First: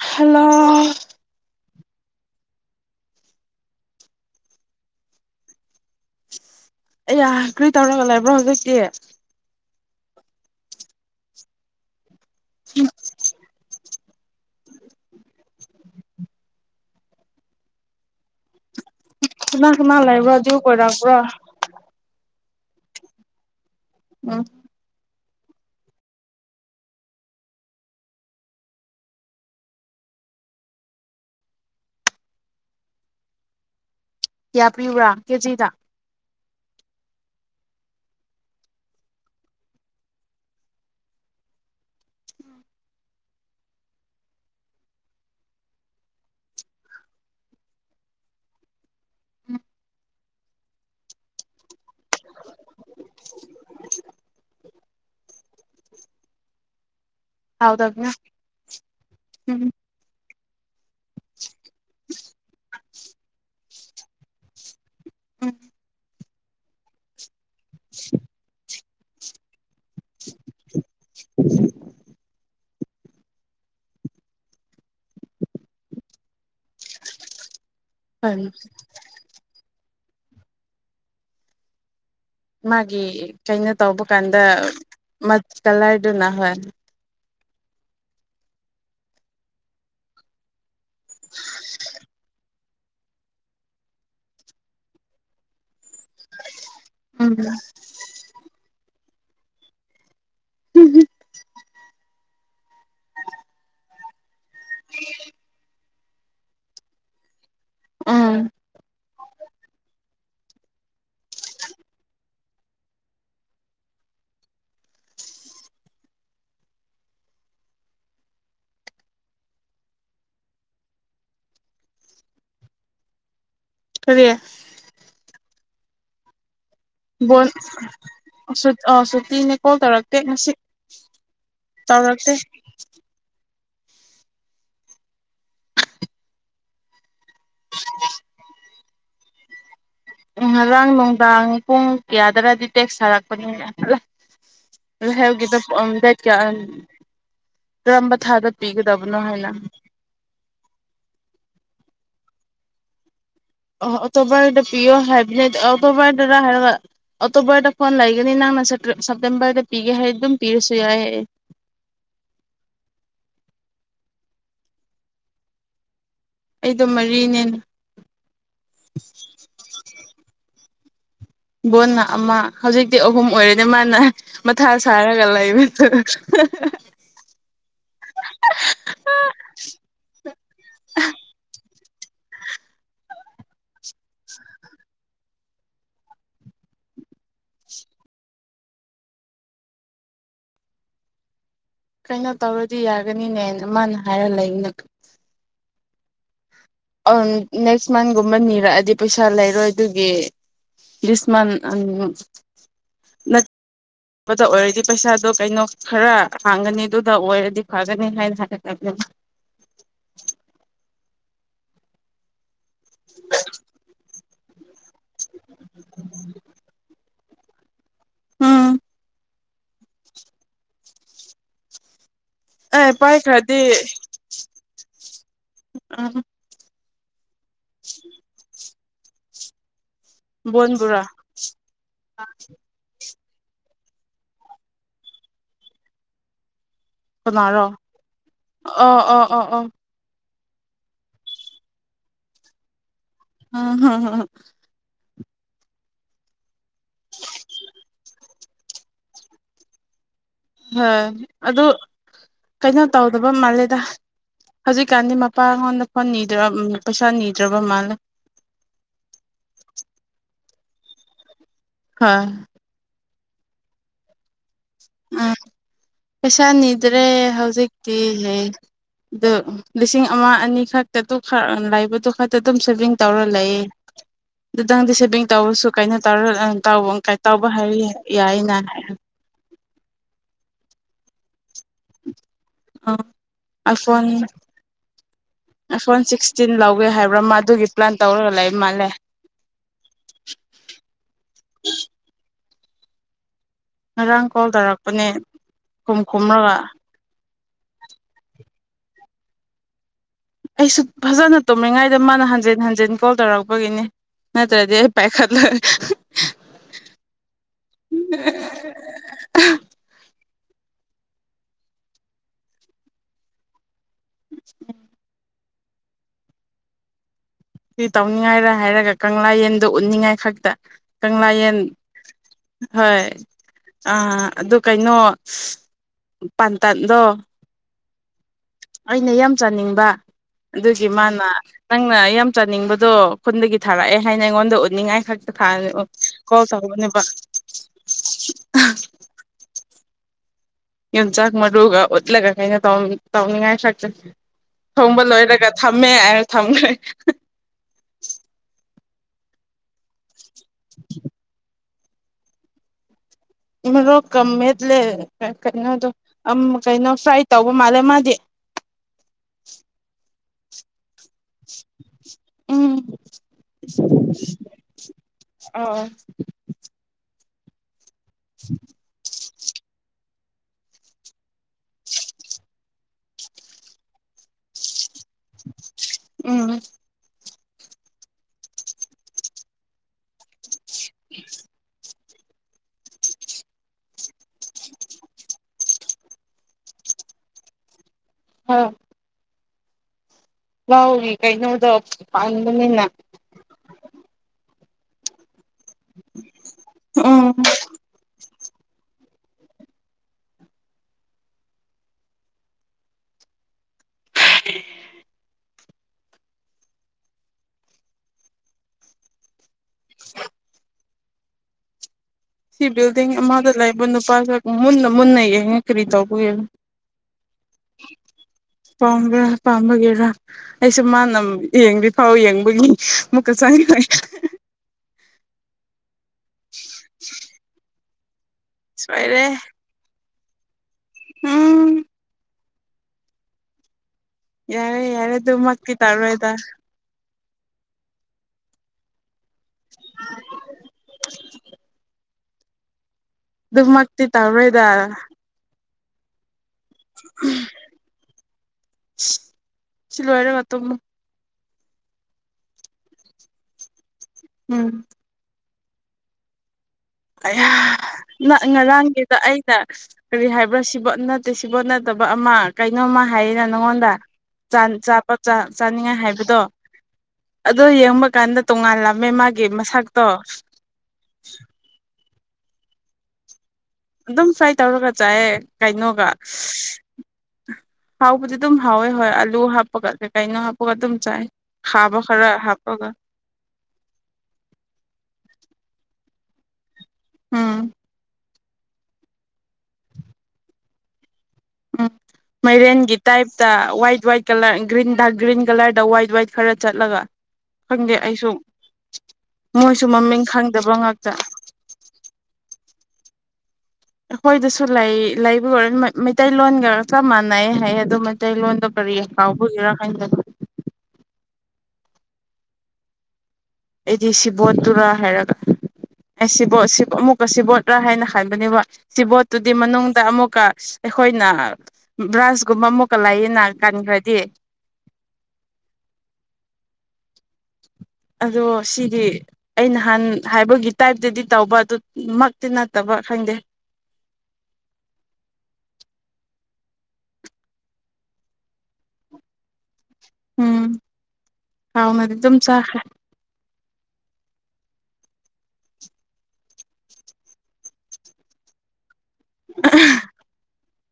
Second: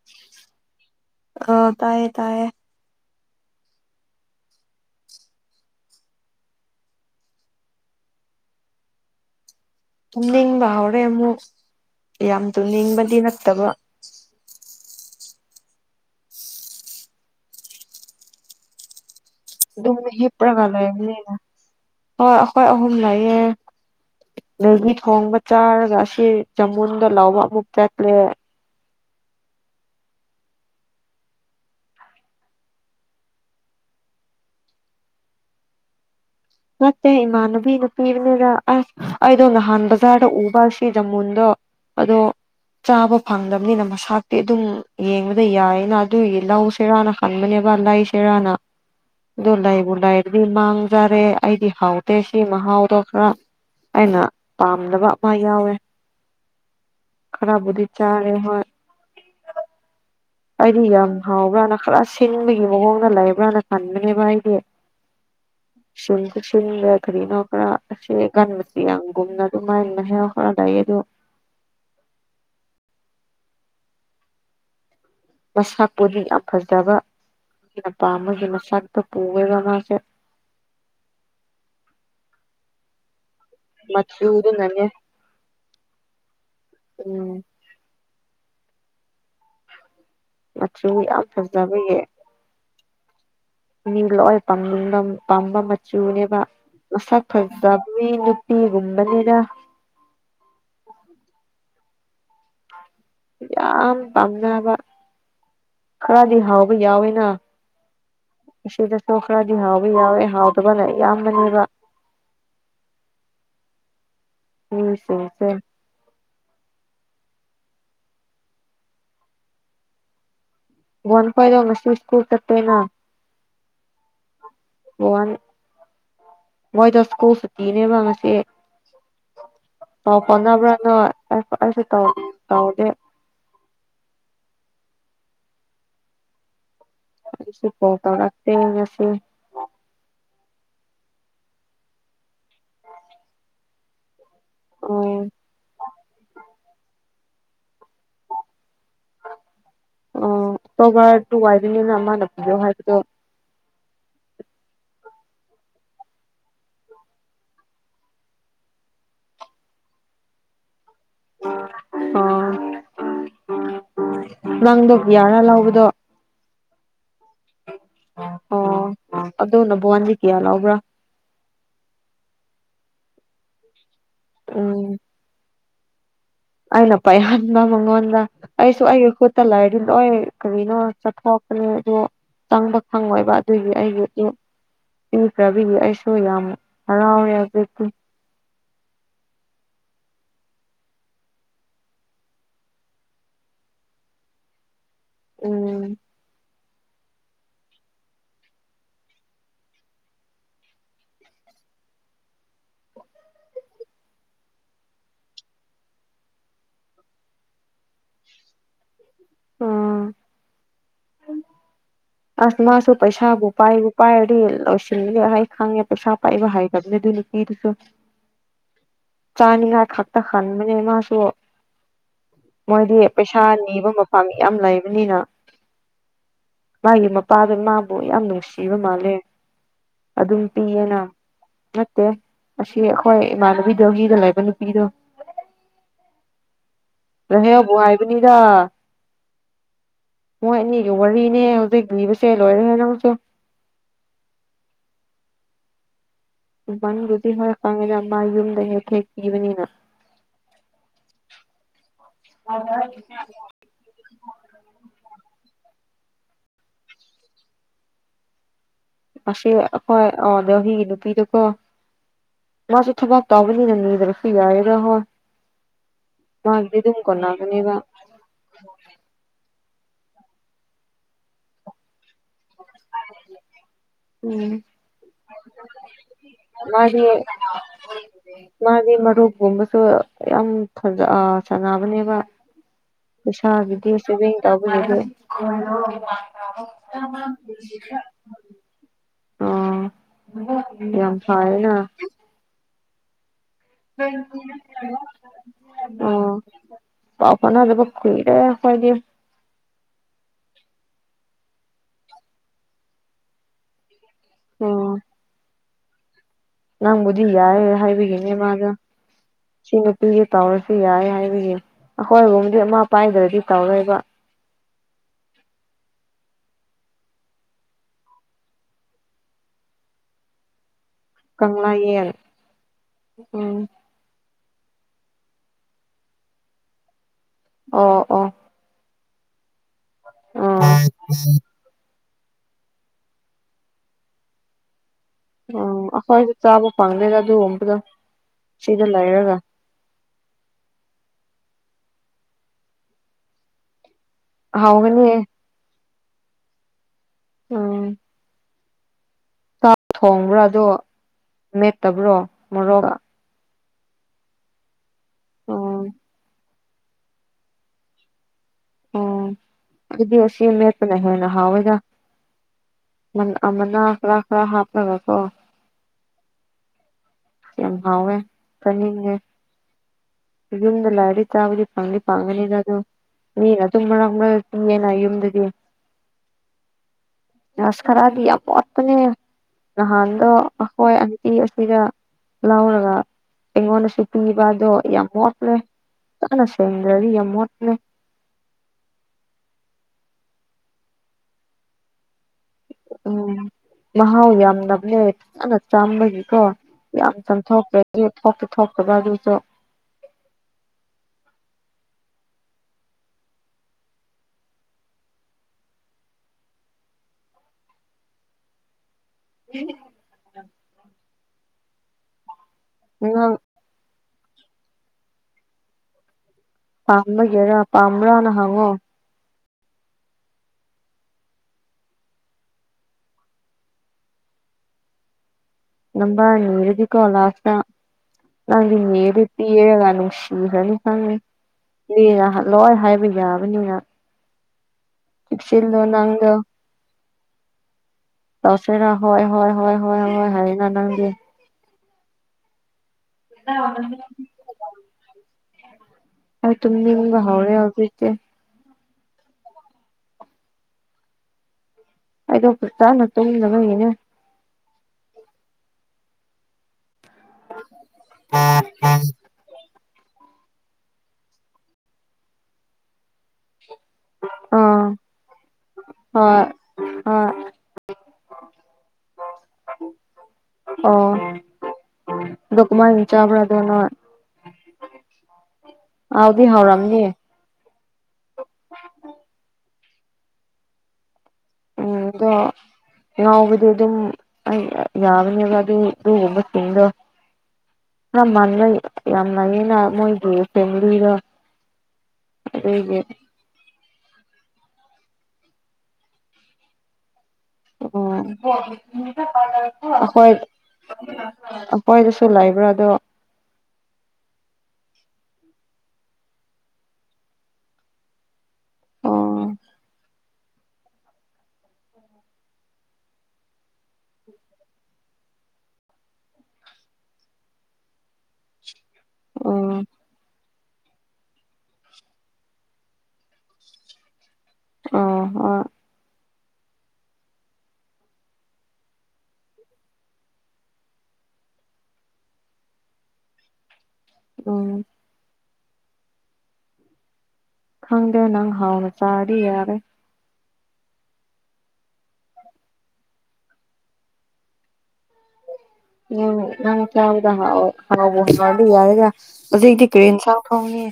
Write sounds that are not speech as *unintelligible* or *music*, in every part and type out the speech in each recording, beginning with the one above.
Hello ꯑꯥ ꯇꯥꯏꯌꯦ ꯇꯥꯏꯌꯦ ꯑꯩꯌꯥ ꯀꯔꯤ ꯇꯧꯔꯒ ꯂꯩꯕ꯭ꯔꯣ ꯍꯧꯖꯤꯛꯇꯤ ꯨꯇꯨꯝꯅꯤꯡꯕ ꯍꯧꯔꯦ ꯑꯃꯨꯛ ꯌꯥꯝ ꯇꯨꯝꯅꯤꯡꯕꯗꯤ ꯅꯠꯇꯕ ꯀꯅꯥ ꯗꯝ ꯀꯅꯥ ꯂꯩꯕ꯭ꯔꯣ ꯑꯗꯨ ꯍꯦꯞꯄꯒ ꯂꯩꯕꯅꯤ ꯀꯣꯏꯔꯛꯄ꯭ꯔꯣ ꯍꯣꯏ ꯑꯩꯈꯣꯏ ꯑꯍꯨꯝ ꯂꯩꯌꯦ ꯎꯝ ꯊꯣꯡꯕ ꯆꯥꯔꯒ ꯑꯥꯁꯤ ꯖꯃꯨꯟꯗ ꯂꯥꯎꯕ ꯑꯃꯨꯛ ꯆꯠꯂꯦ ꯀꯌꯥ ꯄꯤꯕꯔꯥ ꯀꯦꯖꯤ ꯗ ꯅꯠꯇꯦ ꯏꯃꯥꯟꯅꯕꯤꯅ ꯄꯤꯕꯅꯤꯅ ꯑꯁ ꯑꯩꯗꯣ ꯅꯍꯥꯟ ꯕꯖꯥꯔꯗ ꯎꯕ ꯁꯤ ꯖꯃꯨꯟꯗꯣ ꯑꯗꯣ ꯆꯥꯕ ꯐꯪꯗꯕꯅꯤꯅ ꯃꯁꯥꯇꯤ ꯑꯗꯨꯝ ꯌꯦꯡꯕꯗꯤ ꯌꯥꯏꯅ ꯑꯗꯨꯒꯤ ꯂꯧꯁꯤꯔꯥꯅ ꯈꯟꯕꯅꯦꯕ ꯂꯩꯁꯤꯔꯥꯅꯥ ꯑꯗꯣ ꯎꯝ ꯂꯩꯕꯨ ꯂꯩꯔ꯭ꯗꯤ ꯃꯪꯖꯔꯦ ꯑꯩꯗꯤ ꯍꯥꯎꯇꯦ ꯁꯤ ꯃꯍꯥꯎꯗꯣ ꯈꯔ ꯑꯩꯅ ꯄꯥꯝꯗꯕ ꯑꯃ ꯌꯥꯎꯋꯦ ꯈꯔꯕꯨꯗꯤ ꯍꯥꯎꯗꯕꯅꯦ ꯆꯥꯔꯦ ꯍꯣꯏ ꯍꯨꯝꯝꯝ ꯗꯤ ꯌꯥꯝ ꯍꯥꯎꯕ꯭ꯔꯅ ꯈꯔ ꯁꯤꯟꯕꯒꯤ ꯃꯑꯣꯡꯗ ꯂꯩꯕ꯭ꯔꯅ ꯈꯟꯕꯅꯦꯕ ꯑꯩꯗꯤ ꯎꯝ ꯆꯨꯝ ꯀꯆꯟꯗ ꯀꯔꯤꯅꯣ ꯈꯔ ꯑꯁꯤꯦꯒꯟꯕꯁꯦ ꯌꯥꯝꯒꯨꯝꯅ ꯑꯗꯨꯃꯥꯏꯅ ꯍꯦꯛ ꯈꯔ ꯂꯏ ꯑꯗꯣ *inaudible* ꯎꯝ *inaudible* ꯃꯁꯛꯄꯨꯗꯤ ꯌꯥꯝ ꯐꯖꯕ ꯑꯩꯅꯥ ꯍꯣꯏ ꯄꯥꯥꯝꯕꯒꯤ ꯃꯁꯛꯇ ꯄꯨꯕ ꯃꯥꯁꯦ ꯃꯥꯒꯤ ꯀꯩꯅꯣ ꯇꯧꯕ ꯀꯥꯟꯗ ꯃꯆꯨꯗꯨꯅꯅꯦ ꯀꯂꯔꯗꯨ ꯍꯣꯢ ꯎꯝ ꯇꯨ ꯌꯥꯝ ꯐꯖꯕꯒꯤ ꯃꯤ ꯂꯣꯏ ꯄꯥꯝꯅꯤꯡꯕ ꯄꯥꯝꯕ ꯃꯆꯨꯅꯦꯕ ꯃꯁꯛ ꯎꯝ ꯐꯖꯕ ꯃꯤ ꯅꯨꯄꯤꯒꯨꯝꯕꯅꯦꯗ ꯌꯥꯝ ꯄꯝꯅ ꯎꯝ *inaudible* ꯈꯔꯗꯤ ꯍꯥꯎꯕ ꯌꯥꯎꯋꯦꯅ ꯎꯝ ꯁꯤꯗꯁꯨ ꯈꯔꯗꯤ ꯍꯥꯎꯕ ꯌꯥꯎꯋꯦ ꯍꯥꯎ ꯌꯥꯝꯕꯅꯦꯕ ꯎꯝ ꯃꯤꯁꯤꯡꯁꯦ ꯋꯥꯟ *inaudible* ꯐꯥꯏꯗ ꯉꯁꯤ ꯁꯀ꯭ꯨꯜ ꯆꯠꯇꯦꯅ ꯀꯔꯤꯦ ꯃꯣꯏ ꯇꯁ ꯀꯧ ꯁꯇꯅꯦꯕꯁꯦ ꯁꯨꯇꯤꯅꯦ ꯀꯣꯜ ꯑ ꯇꯧꯔꯛꯇꯦ ꯉꯁꯤ ꯄꯅꯥꯕ꯭ꯔꯥꯅ ꯇ ꯑꯩꯁꯨ ꯇ ꯇꯧꯔꯛꯇꯦ ꯇꯧꯗꯦ *unintelligible* ꯄꯣ ꯇꯔꯇ ꯉꯁ ꯎꯝ ꯉꯔꯥꯡ ꯅꯨꯡꯗꯥꯡ ꯄꯨꯡ ꯀꯌꯥꯗꯔꯗꯤ ꯇꯦꯛꯁ ꯊꯥꯔꯛꯄꯅꯤ ꯎꯝ ꯂꯩꯒꯤꯗ ꯀ ꯇꯔꯝꯝꯕ ꯊꯥꯗ ꯄꯤꯒꯗꯕꯅꯣ ꯍꯥꯏꯅ ꯑꯣ ꯇꯣꯕꯥꯗꯨ ꯋꯥꯏꯔꯤꯅꯤꯅ ꯑꯃꯅ ꯄꯤꯌꯣ ꯍꯥꯏꯕꯗꯣ ꯑ ꯑꯇꯣꯞꯄꯣꯏꯗ ꯄꯤꯌꯣ ꯍꯥꯏꯕꯅꯤ ꯑꯇꯣꯞꯄꯣꯏꯗ ꯍꯥꯏꯔꯒ ꯑꯇꯣꯄꯣꯏꯗ ꯐꯣꯟ ꯂꯩꯒꯅꯤ ꯅꯪ ꯁꯦꯞꯇꯦꯝꯝꯕꯔꯗ ꯄꯤꯒ ꯍꯥꯏ ꯑꯗꯨ ꯄꯤꯔꯁ ꯌꯥꯏꯌꯦ꯫ ꯑꯣ ꯅꯪꯗꯣ ꯌꯥꯔꯥ ꯂꯕꯗꯣ ꯑꯩꯗꯣ ꯃꯔꯤꯅꯦ ꯑꯣ ꯑꯗꯣꯅꯚꯟꯕꯤ ꯀꯌꯥ ꯂꯥꯎꯕ꯭ꯔꯥ ꯕꯣꯟꯅ ꯑꯃ ꯍꯧꯖꯤꯛꯇꯤ ꯑꯍꯨꯝ ꯑꯣꯏꯔꯅꯤ ꯃꯥꯅ ꯃꯊꯥ ꯎꯝ ꯁꯥꯔꯒ ꯂꯩꯕꯗ ꯑꯩꯅ ꯄꯥꯏꯍꯟꯕ ꯃꯉꯣꯟꯗ ꯑꯩꯁꯨ ꯑꯩꯒꯤ ꯈꯨꯠꯇ ꯂꯥꯏꯔꯤ ꯂꯣꯏ ꯀꯔꯤꯅꯣ ꯆꯠꯊꯣꯛ ꯗꯣ ꯆꯪꯕ ꯈꯪꯉꯣꯏꯕ ꯑꯗꯨꯒꯤ ꯑꯩꯒꯤ ꯔꯕꯤꯒꯤ ꯑꯩꯁꯨ ꯌꯥꯝ ꯍꯔꯥꯎꯔꯦ ꯍꯧꯦꯛꯇ ꯀꯩꯅꯣ ꯇꯧꯔꯗꯤ ꯌꯥꯒꯅꯤꯅꯦ ꯃꯥꯅ ꯍꯥꯏꯔ ꯂꯩꯅ ꯎꯝ ꯑ ꯅꯦꯛꯁ ꯃꯟꯒꯨꯝꯕ ꯅꯤꯔꯛꯑꯗꯤ ꯄꯩꯁꯥ ꯂꯩꯔꯣꯏ ꯑꯗꯨꯒꯤ ꯌꯁꯃꯥꯟ ꯑ ꯅ ꯑꯗꯨꯗ ꯑꯣꯏꯔꯗꯤ ꯄꯩꯁꯥꯗꯣ ꯀꯩꯅꯣ ꯈꯔ ꯍꯥꯡꯒꯅꯤ ꯑꯗꯨꯗ ꯑꯣꯏꯔꯗꯤ ꯐꯒꯅꯤ ꯍꯥꯏꯅ ꯍꯥꯏꯒꯕꯅꯤ ꯑ ꯑꯁ ꯃꯥꯁꯨ ꯄꯩꯁꯥꯕꯨ ꯄꯥꯏꯕꯨ ꯄꯥꯏꯔꯗꯤ ꯂꯣꯏꯁꯤꯟꯦ ꯑꯩ ꯈꯪꯉꯦ ꯄꯩꯁꯥ ꯄꯥꯏꯕ ꯍꯥꯏꯗꯕꯅꯤ ꯑꯗꯨꯅꯤ ꯑꯦꯔꯤꯁꯨꯣ ꯎꯝ ꯆꯥꯅꯤꯉꯥꯏ ꯈꯥꯛꯛꯇ ꯈꯥꯟꯕꯅꯦ ꯃꯥꯁꯨ ꯑꯦ ꯃꯣꯏꯗꯤ ꯄꯩꯁꯥ ꯄꯥꯏꯈ꯭ꯔꯗꯤ ꯅꯤꯕ ꯃꯄꯥꯝ ꯌꯥꯝ ꯂꯩꯕꯅꯤꯅ ꯎꯝ ꯃꯥꯒꯤ ꯃꯄꯥꯗ ꯃꯥꯕꯨ ꯌꯥꯝ ꯅꯨꯡꯁꯤꯕ ꯃꯥꯜꯂꯦ ꯑꯗꯨꯝ ꯄꯤꯌꯦꯅ ꯕꯣꯟꯕꯨꯔꯥ ꯅꯠꯇꯦ ꯑꯁꯤ ꯍꯣꯏ ꯏꯃꯥꯟꯅꯕꯤꯗꯨꯒꯤꯒ ꯂꯩꯕ ꯅꯨꯄꯤꯗꯣ ꯔ ꯍꯦ ꯀꯅꯥꯔꯣ ꯉꯥꯏꯕꯅꯤꯗ ꯑꯣ ꯑꯣ ꯑꯣ ꯑꯣ ꯃꯣꯏ ꯑꯅꯤꯁꯨ ꯋꯥꯔꯤꯅꯦ ꯍꯧꯖꯤꯛ ꯂꯤꯕꯁꯦ ꯂꯣꯏꯔꯦ ꯅꯪꯁꯨ ꯑꯝ ꯍꯝꯝ ꯕꯟꯕꯨꯗꯤ ꯍꯣꯏ ꯈꯪꯉꯤꯗ ꯃꯥ ꯌꯨꯝꯗ ꯍꯦꯛ ꯍꯦꯛ ꯀꯤꯕꯅꯤꯅ ꯍꯣꯏ ꯑꯗꯨ ꯀꯩꯅꯣ ꯇꯧꯗꯕ ꯃꯥꯜꯂꯦꯗ ꯍꯧꯖꯤꯛꯀꯥꯟꯗꯤ ꯅꯨꯄꯥ ꯑꯩꯉꯣꯟꯗ ꯐꯣꯟ ꯅꯤꯗ꯭ꯔ ꯄꯩꯁꯥ ꯅꯤꯗ꯭ꯔꯕ ꯃꯥꯜꯂꯦ ꯃꯥꯁꯤ ꯑꯩꯈꯣꯏ ꯑꯗꯍꯤ ꯅꯨꯄꯤꯗꯨꯀꯣ ꯍꯣꯏ ꯃꯥꯁꯤ ꯊꯕꯥꯛ ꯇꯕꯅꯤ ꯅꯅꯤꯗꯔꯁꯤ ꯌꯥꯌꯦ ꯑ ꯑꯗꯨꯝ ꯄꯩꯁꯥꯅꯤꯗ꯭ꯔꯦ ꯀꯣꯟꯅꯒꯅꯦꯕ ꯍꯧꯖꯤꯛꯇꯤ ꯂꯩ ꯑꯗꯨ ꯂꯤꯁꯤꯡ ꯑꯃ ꯑꯅꯤ ꯈꯛꯇ ꯑꯗꯨ ꯂꯥꯏꯕꯗꯨ ꯈꯛꯇ ꯑꯗꯨꯝ ꯁꯦꯚꯤꯡ ꯇꯧꯔ ꯂꯩ ꯎꯝ ꯑꯗꯨꯇꯪꯗꯤ ꯁꯦꯚꯤꯡ ꯇꯧꯔꯁꯨ ꯀꯥꯏꯩꯅꯣ ꯇꯧꯔ ꯃꯥꯗꯤ ꯇ ꯍꯥꯏ ꯌꯥꯏꯌꯦꯅ ꯍꯥꯏ ꯁꯨ ꯌꯥꯝꯖ ꯁꯥꯟꯅꯕꯅꯦꯕ ꯑ ꯑ ꯄꯩꯁꯥꯒꯤꯗꯤ ꯁꯦꯚꯤꯡ ꯇꯧꯕꯒꯤꯗꯤ ꯐ ꯁꯤꯛꯇꯤꯟ ꯂꯧꯋꯦ ꯍꯥꯏꯕ꯭ꯔ ꯑꯗꯨ ꯄ꯭ꯂꯥꯟ ꯇꯧꯔꯔꯂ ꯏ ꯃꯂꯦ ꯑ ꯌꯥꯝ ꯐꯑꯅ ꯉꯔꯥꯡ ꯀꯣꯜ ꯇꯧꯔꯛꯄꯅꯦ ꯈꯨꯝ ꯈꯨꯝꯔꯒ ꯑꯣ ꯅꯥꯗꯕ ꯀꯏꯔꯦ ꯈꯣꯏꯗ ꯑꯩꯁꯨ ꯐꯖꯅ ꯇꯨꯝꯃꯤꯉꯩꯗ ꯃꯥꯅ ꯍꯟꯖꯤꯟ ꯍꯟꯖꯤꯟ ꯀꯣꯜ ꯇꯧꯔꯛꯄꯒꯤꯅꯤ ꯅꯠꯇ꯭ꯔ ꯑꯗꯨꯦ ꯑꯣ ꯄꯥꯏ ꯈꯠꯂ ꯅꯪꯕꯨꯗꯤ ꯌꯥꯏꯦ ꯍꯥꯏꯕꯤꯒꯦꯅꯦ ꯃꯥꯒ ꯁꯤ ꯄ ꯇꯧꯔꯁꯨ ꯌꯥꯏ ꯍꯥꯏꯕ ꯌꯦꯡ ꯑꯩꯈꯣꯏꯕꯝꯗꯤ ꯑꯃꯥ ꯄꯥꯏꯗ꯭ꯔꯗꯤ ꯇꯧꯔꯣꯏꯕ ꯎ ꯎꯝ ꯁꯤ ꯇꯧꯅꯤꯡꯉꯥꯏꯔ ꯍꯥꯏꯔꯒ ꯀꯪꯂꯥ ꯌꯦꯟꯗꯣ ꯎꯠꯅꯤꯡꯉꯥꯏ ꯈꯛꯇ ꯀꯪꯂꯥꯌꯦꯟ ꯀꯪꯂꯥ ꯌꯦꯟ ꯍꯣꯏ ꯎꯝ ꯑꯗꯨ ꯀꯩꯅꯣ ꯄꯥꯟꯇꯟꯗꯣ ꯑꯣ ꯑꯣ ꯑꯩꯅ ꯌꯥꯝ ꯆꯥꯅꯤꯡꯕ ꯑꯥ ꯑꯗꯨꯒꯤ ꯃꯥꯅ ꯅꯪꯅ ꯌꯥꯝ ꯆꯥꯅꯤꯡꯕꯗꯣ ꯈꯨꯟꯗꯒꯤ ꯊꯥꯔꯛꯑꯦ ꯍꯥꯏꯅ ꯑꯩꯉꯣꯟꯗ ꯎꯠꯅꯤꯡꯉꯥꯏ ꯊꯛꯇ ꯊꯥꯏꯔꯦ ꯎꯝ ꯑꯣ ꯑꯩꯈꯣꯏꯁꯨ ꯀꯣ ꯆꯥꯕ ꯇꯔꯅꯦꯕ ꯐꯪꯗꯦꯗ ꯑꯗꯨꯒꯨꯝꯕꯗꯣ *unintelligible* ꯁꯤꯗ ꯂꯩꯔꯒ ꯌ ꯆꯥꯛ ꯃ ꯔꯣꯒ ꯑꯣꯠꯂ ꯀ ꯀꯥꯏꯅ ꯇꯧ ꯇꯧꯅꯤꯡꯉꯥꯏ ꯁ ꯊꯣꯡꯕ ꯍꯥꯎꯒꯅꯤ ꯂꯣꯏꯔꯒ ꯊꯝꯃꯦ ꯑꯅ ꯊꯝꯈ꯭ꯔꯦ ꯎꯝ ꯊꯣꯡꯕ꯭ꯔꯥꯗꯣ ꯃꯦꯠꯇꯕ꯭ꯔꯣ ꯃꯣꯔꯣꯛꯒ ꯣꯝꯃꯦꯗ ꯂꯩ ꯑꯣ ꯀꯩꯅꯩꯅꯗ ꯀꯩꯅꯣ ꯐ꯭ꯔꯥꯏ ꯇꯧꯕ ꯃꯥꯜꯂꯦ ꯃꯥꯗꯤ ꯑꯣ ꯀꯗꯤ ꯑꯁꯤꯁꯤ ꯃꯛꯇꯅ ꯍꯅ ꯍꯥꯥ ꯑꯣꯏꯋꯖ ꯎꯝ ꯃ ꯃꯅ ꯑꯈꯔ ꯑꯈꯔ ꯍꯥꯄꯔꯀꯣ ꯑꯥ ꯍꯦ ꯐꯅꯤꯅꯤꯡꯒ ꯌꯨꯝꯗ ꯂꯗꯤ ꯇꯥꯕꯗꯤ ꯄꯪ ꯄꯉꯅꯤꯗ ꯑꯗꯨꯝ ꯃꯤ ꯑ ꯑꯗꯨꯝ ꯃ ꯎꯝ ꯅꯔꯁ ꯈꯔꯗꯤ ꯌꯥꯝ ꯋꯥꯠꯄꯅꯦ ꯅꯍꯥꯟꯗꯣ ꯑꯩꯈꯣꯏ ꯑꯟꯇꯤ ꯑꯁꯤꯗ ꯂꯥꯎꯒ ꯇꯉꯣꯣꯟꯅꯁꯨ ꯄꯤꯕ ꯑꯗꯨꯣ ꯌꯥꯝ ꯃꯣꯠꯂꯦ ꯀꯅ ꯁꯗ꯭ꯔꯔꯤ ꯌꯥꯝ ꯃꯣꯠꯂꯦ ꯑꯥ ꯂꯎꯒꯤ ꯀꯩ ꯅꯗ ꯎꯝ ꯃꯍꯥꯎ ꯌꯥꯝ ꯅꯝꯅꯦ ꯑꯣꯏ ꯌꯥꯝꯅ ꯆꯥꯝꯕꯒꯤꯀꯣ ꯌꯥꯝ ꯎꯝ ꯆꯝꯊꯣꯛꯄ꯭ꯔꯦ ꯊꯀꯗꯥ ꯑꯗꯨ ꯆ *unintelligible* ꯎꯝ ꯁꯤ ꯕꯤꯜꯗꯤꯡ ꯑꯃꯗ ꯂꯩꯕ ꯅꯨꯄꯥꯒ ꯃꯨꯟꯅ ꯃꯨꯟꯅ ꯌꯦꯡꯉ ꯀꯔꯤ ꯇꯧꯕꯒ ꯄꯝꯕ ꯀꯦꯔ ꯄꯥꯝꯕꯔꯅ ꯍꯥꯡꯉꯣ ꯄꯥꯝꯕꯒꯤꯦꯔꯥ ꯑꯩꯁꯨ ꯃꯥꯅ ꯌꯦꯡꯗ ꯐꯥꯎ ꯌꯦꯡꯕꯒꯤ ꯃꯨꯛꯀ ꯆꯪꯉ *unintelligible* ꯅꯝꯕ ꯅꯔꯗꯤꯀꯣ ꯂꯥꯥꯁꯗꯗꯤ ꯁꯣꯏꯔꯦ ꯅꯔꯇꯦ ꯀꯤꯈ꯭ꯔꯅꯤ ꯈꯪꯉꯤ ꯎꯝ ꯅꯅ ꯂꯣꯏ ꯍꯥꯏꯕ ꯌꯥꯕꯅꯤꯅ ꯌꯥꯔꯦ ꯌꯥꯔꯦ ꯑꯗꯨꯃ ꯀꯤ ꯆꯦꯛꯁꯤꯜꯂꯣ ꯇꯔꯋꯥꯣꯏꯗ ꯅꯪꯗꯣ ꯇꯁꯦꯔ ꯍꯣꯏ ꯍꯣꯏ ꯍꯣꯏ ꯍꯣꯏ ꯍꯣꯏ ꯍꯥꯏꯅꯥ ꯅꯪꯦ ꯑꯗꯨꯃꯛꯇꯤ ꯇꯧꯔꯣꯏꯗ ꯑ ꯇꯨꯝ ꯍꯥꯎꯅꯦꯦ ꯑꯕꯦ ꯁꯤꯂꯋꯥꯔ ꯄꯠꯇꯕ ꯑꯩꯗꯣ ꯄꯨ ꯆꯥ ꯅ ꯇꯨꯡꯗꯅꯣꯏꯒꯅꯦ ꯎꯝ ꯉꯔꯥꯡꯒꯤꯗꯣ ꯑꯩꯅ ꯀꯔꯤ ꯍꯥꯏꯕ꯭ꯔꯥ ꯁꯤꯕꯣꯠ ꯅꯠꯇꯦ ꯁꯤꯕꯣꯠ ꯅꯠꯇꯕ ꯑꯃ ꯀꯩꯅꯣꯝꯃ ꯍꯥꯏꯔꯤꯅ ꯅꯪꯉꯣꯟꯗ ꯑꯥ ꯆꯥꯅꯤꯡꯉꯥꯏ ꯍꯥꯏꯕꯗꯣ ꯍꯣꯏ ꯍꯣꯏ ꯑꯣ ꯌꯦꯡꯕ ꯀꯥꯟꯗ ꯇꯣꯡꯉꯥꯜꯂꯝꯃꯦ ꯃꯥꯒꯤ ꯃꯁꯛꯇꯣ ꯗꯗꯨ ꯀꯃꯥꯏꯅ ꯆꯥꯕ ꯑꯗꯨꯝ ꯐ꯭ꯔꯥꯏ ꯇꯧꯔꯒ ꯆꯥꯏꯑꯦ ꯀꯩꯅꯣꯒ ꯍꯥꯎꯗꯤ ꯍꯥꯎꯔꯝꯅꯤ ꯍꯥꯎꯕꯗꯤ ꯑꯗꯨꯝ ꯍꯥꯎꯋꯦ ꯍꯣꯏ ꯑꯂꯨ ꯍꯥꯞꯄꯒ ꯀꯩꯀꯩꯅꯣ ꯍꯥꯞꯄꯒ ꯑꯗꯨꯝ ꯆꯥꯏ ꯎꯝ ꯈꯥꯕ ꯈꯔ ꯑꯗꯣ ꯍꯥꯞꯄꯒ ꯉꯥꯎꯕꯗꯤ ꯑꯗꯨꯝ ꯑꯩ ꯌꯥꯕꯅꯦꯕ ꯑꯗꯨꯕ ꯇꯗꯣ ꯑꯝ ꯌꯥꯝ ꯃꯜꯂ ꯌꯥꯝ ꯂꯩꯌꯦꯩꯅ ꯃꯣꯏꯒꯤ ꯐꯦꯃꯤꯂꯤꯗ ꯎꯝ ꯃꯥꯏꯔꯦꯟꯒꯤ ꯇꯥꯏꯞꯇ ꯋꯥꯏꯠ ꯋꯥꯏꯠ ꯀꯂꯔ ꯒ꯭ꯔꯤꯟ ꯗ ꯒ꯭ꯔꯤꯟ ꯀꯂꯔꯗ ꯋꯥꯏꯠ ꯋꯥꯏꯠ ꯈꯔ ꯆꯠꯂꯒ ꯈꯪꯗꯦ ꯑꯩꯁꯨ ꯃꯣꯏꯁꯨ ꯑꯣ ꯃꯃꯤꯡ ꯍꯣꯏ ꯈꯪꯗꯕ ꯉꯥꯛꯇ ꯄꯣꯏꯗꯁꯨ ꯂꯩꯥꯛꯏꯕ꯭ꯔꯣ ꯑꯗꯣ ꯑꯩꯈꯣꯏꯗꯨꯁꯨ ꯂꯩ ꯂꯩꯕꯔ ꯃꯩꯇꯩꯂꯣꯟꯒ ꯆꯞ ꯃꯥꯟꯅꯩ ꯍꯥꯏ ꯑꯗꯣ ꯃꯩꯇꯩꯂꯣꯟꯗꯣ ꯔꯤ ꯑꯣ ꯀꯥꯎꯕꯨꯖꯤꯔ ꯍꯥꯏꯗ ꯑꯩꯗꯤ ꯁꯤꯕꯣꯇꯨꯔꯥ ꯍꯥꯏꯔꯒ ꯑꯩ ꯁꯤꯕꯣꯠ ꯁꯤ ꯑꯃꯨꯛꯀ ꯁꯤꯕꯣꯠꯔꯥ ꯍꯥꯏꯅ ꯍꯥꯏꯕꯅꯦꯕ ꯁꯤꯕꯣꯠꯇꯨꯗꯤ ꯎꯝ ꯃꯅꯨꯡꯗ ꯑꯃꯨꯛꯀ ꯑꯩꯈꯣꯏꯅ ꯕ꯭ꯔꯥꯟꯁꯒꯨꯝꯕ ꯑꯃꯨꯛꯀ ꯂꯌꯦꯅ ꯀꯟꯈ꯭ꯔꯗꯤ ꯑ ꯑ ꯑꯗꯣ ꯁꯤꯗꯤ ꯑꯩ ꯅꯍꯥꯟ ꯍꯥꯏꯕꯒꯤ ꯇꯥꯏꯞꯇꯗꯤ ꯇꯧꯕ ꯑꯗꯨꯃꯛꯇꯤ ꯅꯠꯇꯕ ꯈꯪꯗꯦ ꯎꯝ ꯈꯪꯗꯦ ꯅꯪ ꯍꯥꯎꯅ ꯆꯔꯤ ꯌꯥꯔꯦ ꯎꯝ ꯍꯥꯎꯅꯗꯤ ꯑꯗꯨꯝ ꯆꯥꯈ꯭ꯔꯦ ꯎ ꯅꯪ ꯀꯗ ꯍꯥꯎ ꯍ ꯌꯥꯔꯒ ꯑꯣꯗꯗꯤ ꯄ꯭ꯔꯤꯟꯁꯥ ꯊꯣꯡꯅꯤ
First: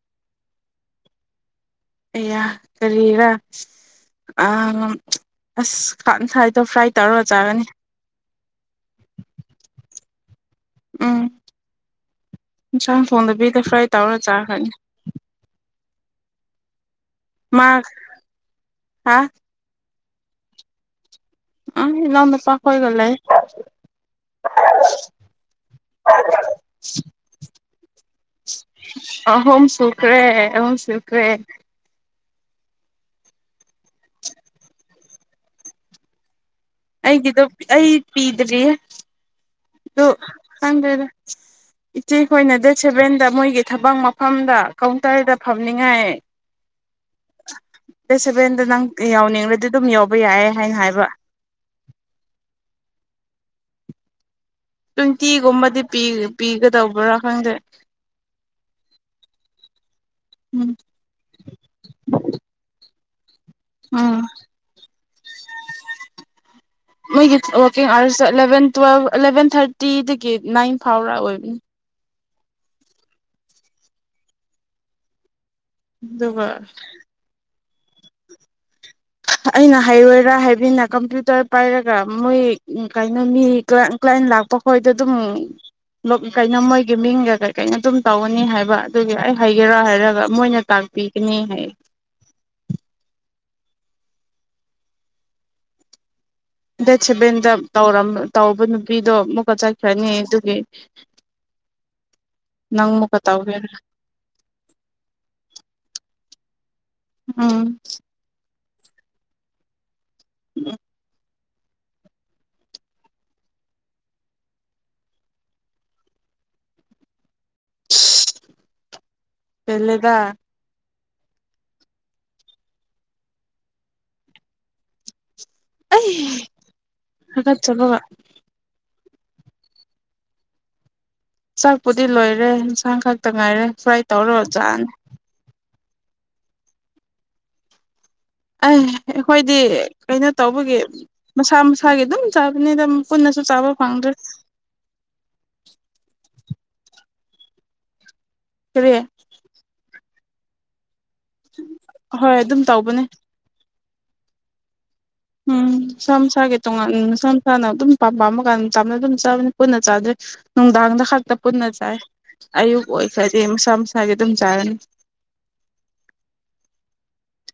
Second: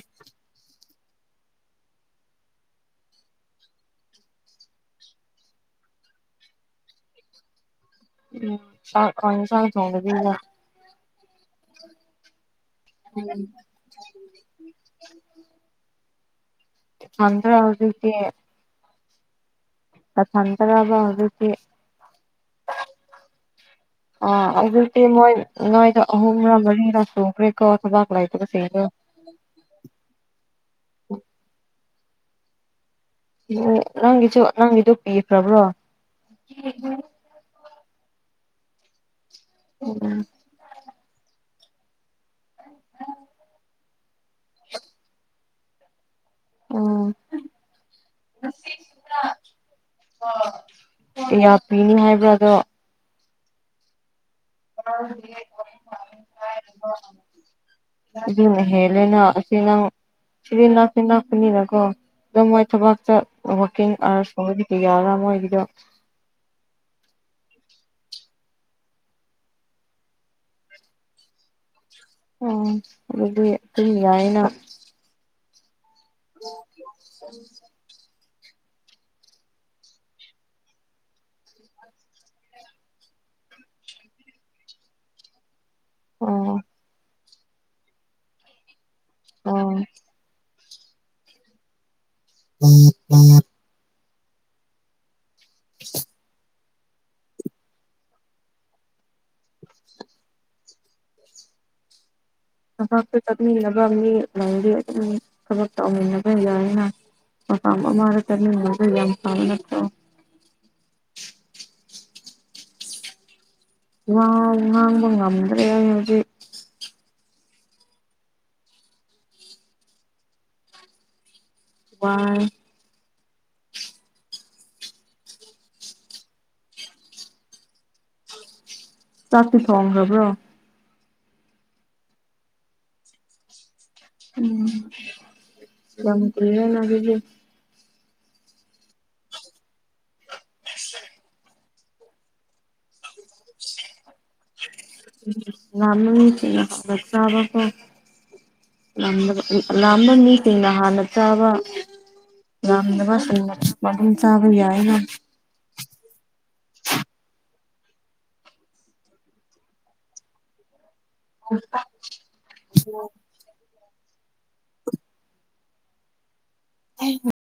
ꯑꯦꯌꯥ ꯀꯔꯤꯔ ꯑ ꯑꯁ ꯈꯁꯥꯏꯗꯣ ꯐ꯭ꯔꯥꯏ ꯇꯧꯔꯒ ꯆꯥꯒꯅꯤ ꯎꯝ ꯀ ꯆ ꯊꯣꯡꯗꯤꯂ ꯎꯝ ꯏꯟꯁꯥꯡ ꯎꯝ ꯊꯣꯡꯗꯕꯤꯗ ꯐ꯭ꯔꯥꯏ ꯇꯧꯔ ꯆꯥꯈꯅꯤ ꯆꯗ꯭ꯔ ꯍꯧꯗꯤ ꯍꯥ ꯇꯊꯇꯔꯕ ꯑ ꯏ ꯂꯗ ꯄꯒ ꯂꯦ ꯑ ꯑꯗꯨꯖꯤꯛꯇꯤ ꯃꯣꯏ ꯅꯣꯏꯗ ꯑꯍꯨꯝꯔꯥ ꯃꯔꯤꯔꯥ ꯁꯨꯈ꯭ꯔꯦꯀꯣ ꯊꯕꯥꯛ ꯂꯥꯏꯇꯁꯤꯡꯗꯣ ꯑꯍꯣꯝ ꯁꯨꯈ꯭ꯔꯦ ꯑꯍꯝ ꯁꯨꯈ꯭ꯔꯦ ꯑꯣ ꯅꯪꯒꯤꯁꯨ ꯅꯪꯒꯤꯗ ꯄꯤꯈ꯭ꯔꯕ꯭ꯔꯣ ꯑꯩꯒꯤꯗꯣ ꯑꯩ ꯄꯤꯗ꯭ꯔꯤꯌꯦ ꯑꯣ ꯈꯪꯗ꯭ꯔꯦꯗ ꯏꯆꯦꯈꯣꯏꯅ ꯗꯦꯠ ꯁꯦꯕꯦꯟꯗ ꯃꯣꯏꯒꯤ ꯊꯕꯛ ꯃꯐꯝꯗ ꯀꯥꯎꯟꯇꯔꯗ ꯐꯝꯅꯤꯡꯉꯥꯏ ꯎꯝ ꯗꯦꯠ ꯁꯚꯦꯟꯗ ꯅꯪ ꯌꯥꯎꯅꯤꯡꯔꯗꯤ ꯑꯗꯨꯝ ꯌꯥꯎꯕ ꯌꯥꯏ ꯍꯥꯏꯅ ꯍꯥꯏꯕ ꯄꯅꯤ ꯍꯥꯏꯕ꯭ꯔ ꯑꯗꯣ ꯇ꯭ꯋꯦꯟꯇꯤꯒꯨꯝꯕꯗꯤ ꯄꯤꯒꯗꯧꯕ꯭ꯔꯥ ꯈꯪꯗ꯭ꯔꯦ ꯑꯗꯨ ꯍꯦꯂꯅ ꯑꯁꯤ ꯅꯪ ꯁꯤ ꯎꯝ ꯂꯅꯥꯅꯥꯨꯅꯤꯅꯀꯣ ꯑꯗꯨꯝ ꯃꯣꯏ ꯊꯕꯛ ꯋꯥꯀꯤꯡ ꯎꯝ ꯑꯥꯋꯥꯔꯁ ꯐꯒꯤꯗꯤ ꯌꯥꯔꯥ ꯑꯃ ꯑꯣꯏꯒꯤꯗꯣ ꯑꯣꯀꯤꯡ ꯑꯥꯔꯁ ꯑꯦꯂꯚꯦꯟ ꯇꯨꯋꯦꯜ ꯑꯦꯂꯚꯦꯟ ꯊꯥꯔꯇꯤꯗꯒꯤ ꯅꯥꯏꯟ ꯐꯥꯎꯔ ꯑꯣꯏꯕꯅꯤ ꯎ ꯑꯗꯨꯗꯤ ꯑꯗꯨꯝ ꯌꯥꯏꯅ ꯗꯨꯕꯔ ꯍ ꯑꯩꯅ ꯍꯩꯔꯣꯏꯔꯥ ꯍꯥꯏꯕꯤꯅ ꯀꯝꯄ꯭ꯌꯨꯇꯔ ꯄꯥꯏꯔꯒ ꯃꯣꯏ ꯀꯩꯅꯣ ꯃꯤ ꯀ꯭ꯂꯥꯏꯟ ꯂꯥꯛꯄ ꯃꯈꯣꯏꯗ ꯑꯗꯨꯝ ꯑꯣ ꯀꯩꯅꯣ ꯃꯣꯏꯒꯤ ꯃꯤꯡꯒ ꯀꯩ ꯀꯩꯅꯣ ꯑꯗꯨꯝ ꯇꯧꯒꯅꯤ ꯍꯥꯏꯕ ꯑꯗꯨꯒꯤ ꯑꯩ ꯑꯣ ꯍꯥꯏꯒꯦꯔꯥ ꯍꯥꯏꯔꯒ ꯃꯣꯏꯅ ꯇꯥꯛ ꯄꯤꯒꯅꯤ ꯍꯥꯏ *unintelligible* *inaudible* ꯗꯦꯠ ꯁꯦꯚꯦꯟꯗ ꯗꯧꯔ ꯇꯧꯕ ꯅꯨꯄꯤꯗꯣ ꯃꯨꯛꯀ ꯆꯠꯈ꯭ꯔꯅꯤ ꯑꯗꯨꯒꯤ *inaudible* ꯅꯪ ꯊꯕꯛꯇꯨ ꯑꯃꯨꯛꯀ ꯇꯧꯒꯦꯔ ꯆꯠꯃꯤꯟꯅꯕ ꯃꯤ ꯂꯩꯗꯤ ꯑꯗꯨꯝ ꯊꯕꯛ ꯇꯧꯃꯤꯟꯅꯕ ꯌꯥꯏꯅ ꯎꯝ ꯃꯝꯕ ꯃꯥꯔ ꯇꯅꯤ ꯃ ꯌꯥꯝ ꯐ ꯅꯠꯇ꯭ꯔꯣ ꯉꯥꯡꯕ ꯉꯝꯗ꯭ꯔꯦ ꯑꯩꯩꯅꯗꯤ ꯄꯜꯦꯂꯦꯗ ꯋꯥ ꯑꯩ ꯍꯀꯠꯆꯕꯥ ꯆꯥꯛꯇꯤ ꯊꯣꯡꯈ꯭ꯔꯕ꯭ꯔꯣ ꯆꯥꯛꯄꯨꯗꯤ ꯂꯣꯏꯔꯦ ꯌꯦꯟꯁꯥꯡ ꯈꯛꯇ ꯉꯥꯏꯔꯦ ꯐ꯭ꯔꯥꯏ ꯇꯧꯔꯨꯔ ꯆꯅꯤ ꯌꯥꯝ ꯀꯨꯏ ꯔꯦꯅ ꯗꯨꯗꯤ꯫ ꯑꯦ ꯑꯩꯈꯣꯏꯗꯤ ꯀꯩꯅꯣ ꯇꯧꯕꯒꯤ ꯃꯁꯥ ꯃꯁꯥꯒꯤ ꯑꯗꯨꯝ ꯆꯥꯕꯅꯤ ꯑꯗꯨꯝ ꯄꯨꯟꯅ ꯆꯥꯕ ꯐꯪꯗ꯭ꯔꯦ ꯎꯝ ꯉꯥꯃꯤ ꯁꯤꯡꯅ ꯍꯟꯅꯥ ꯆꯥꯕꯥ ꯀꯦ ꯀꯔꯤ ꯉꯝ ꯗꯕ ꯑꯩ ꯑꯗꯨ ꯌꯥꯝꯕ ꯃꯤꯁꯤꯡꯅ ꯍꯥꯟꯅ ꯆꯥꯕ ꯍꯣꯏ ꯑꯗꯨꯝ ꯇꯧꯕꯅꯦ ꯌꯥꯝꯗꯕꯁꯤꯡꯅ꯫ ꯃꯅꯨꯡ ꯆꯥꯕ ꯌꯥꯏꯅ꯫ ꯎꯝ ꯃꯁꯥ ꯃꯁꯥꯒꯤ ꯫ ꯇꯣꯉꯥꯟ ꯅꯨꯡꯁꯥ ꯅꯨꯡꯁꯥꯅ ꯑꯗꯨꯝ ꯄꯥꯝꯄꯥꯝꯃ ꯀꯥꯟ ꯆꯥꯝꯅ ꯑꯗꯨꯝ ꯆꯥꯕꯅꯤ ꯄꯨꯟꯅ ꯆꯥꯗ꯭ꯔꯦ ꯅꯨꯡꯗꯥꯡꯗ ꯈꯜ꯫ ꯄꯨꯟꯅ ꯆꯥꯏ ꯑꯌꯨꯛ ꯑꯣꯏꯈ꯭ꯔꯗꯤ ꯃꯁꯥ ꯃꯁꯥꯒꯤ ꯑꯗꯨꯝ ꯆꯥꯔꯅꯤ꯫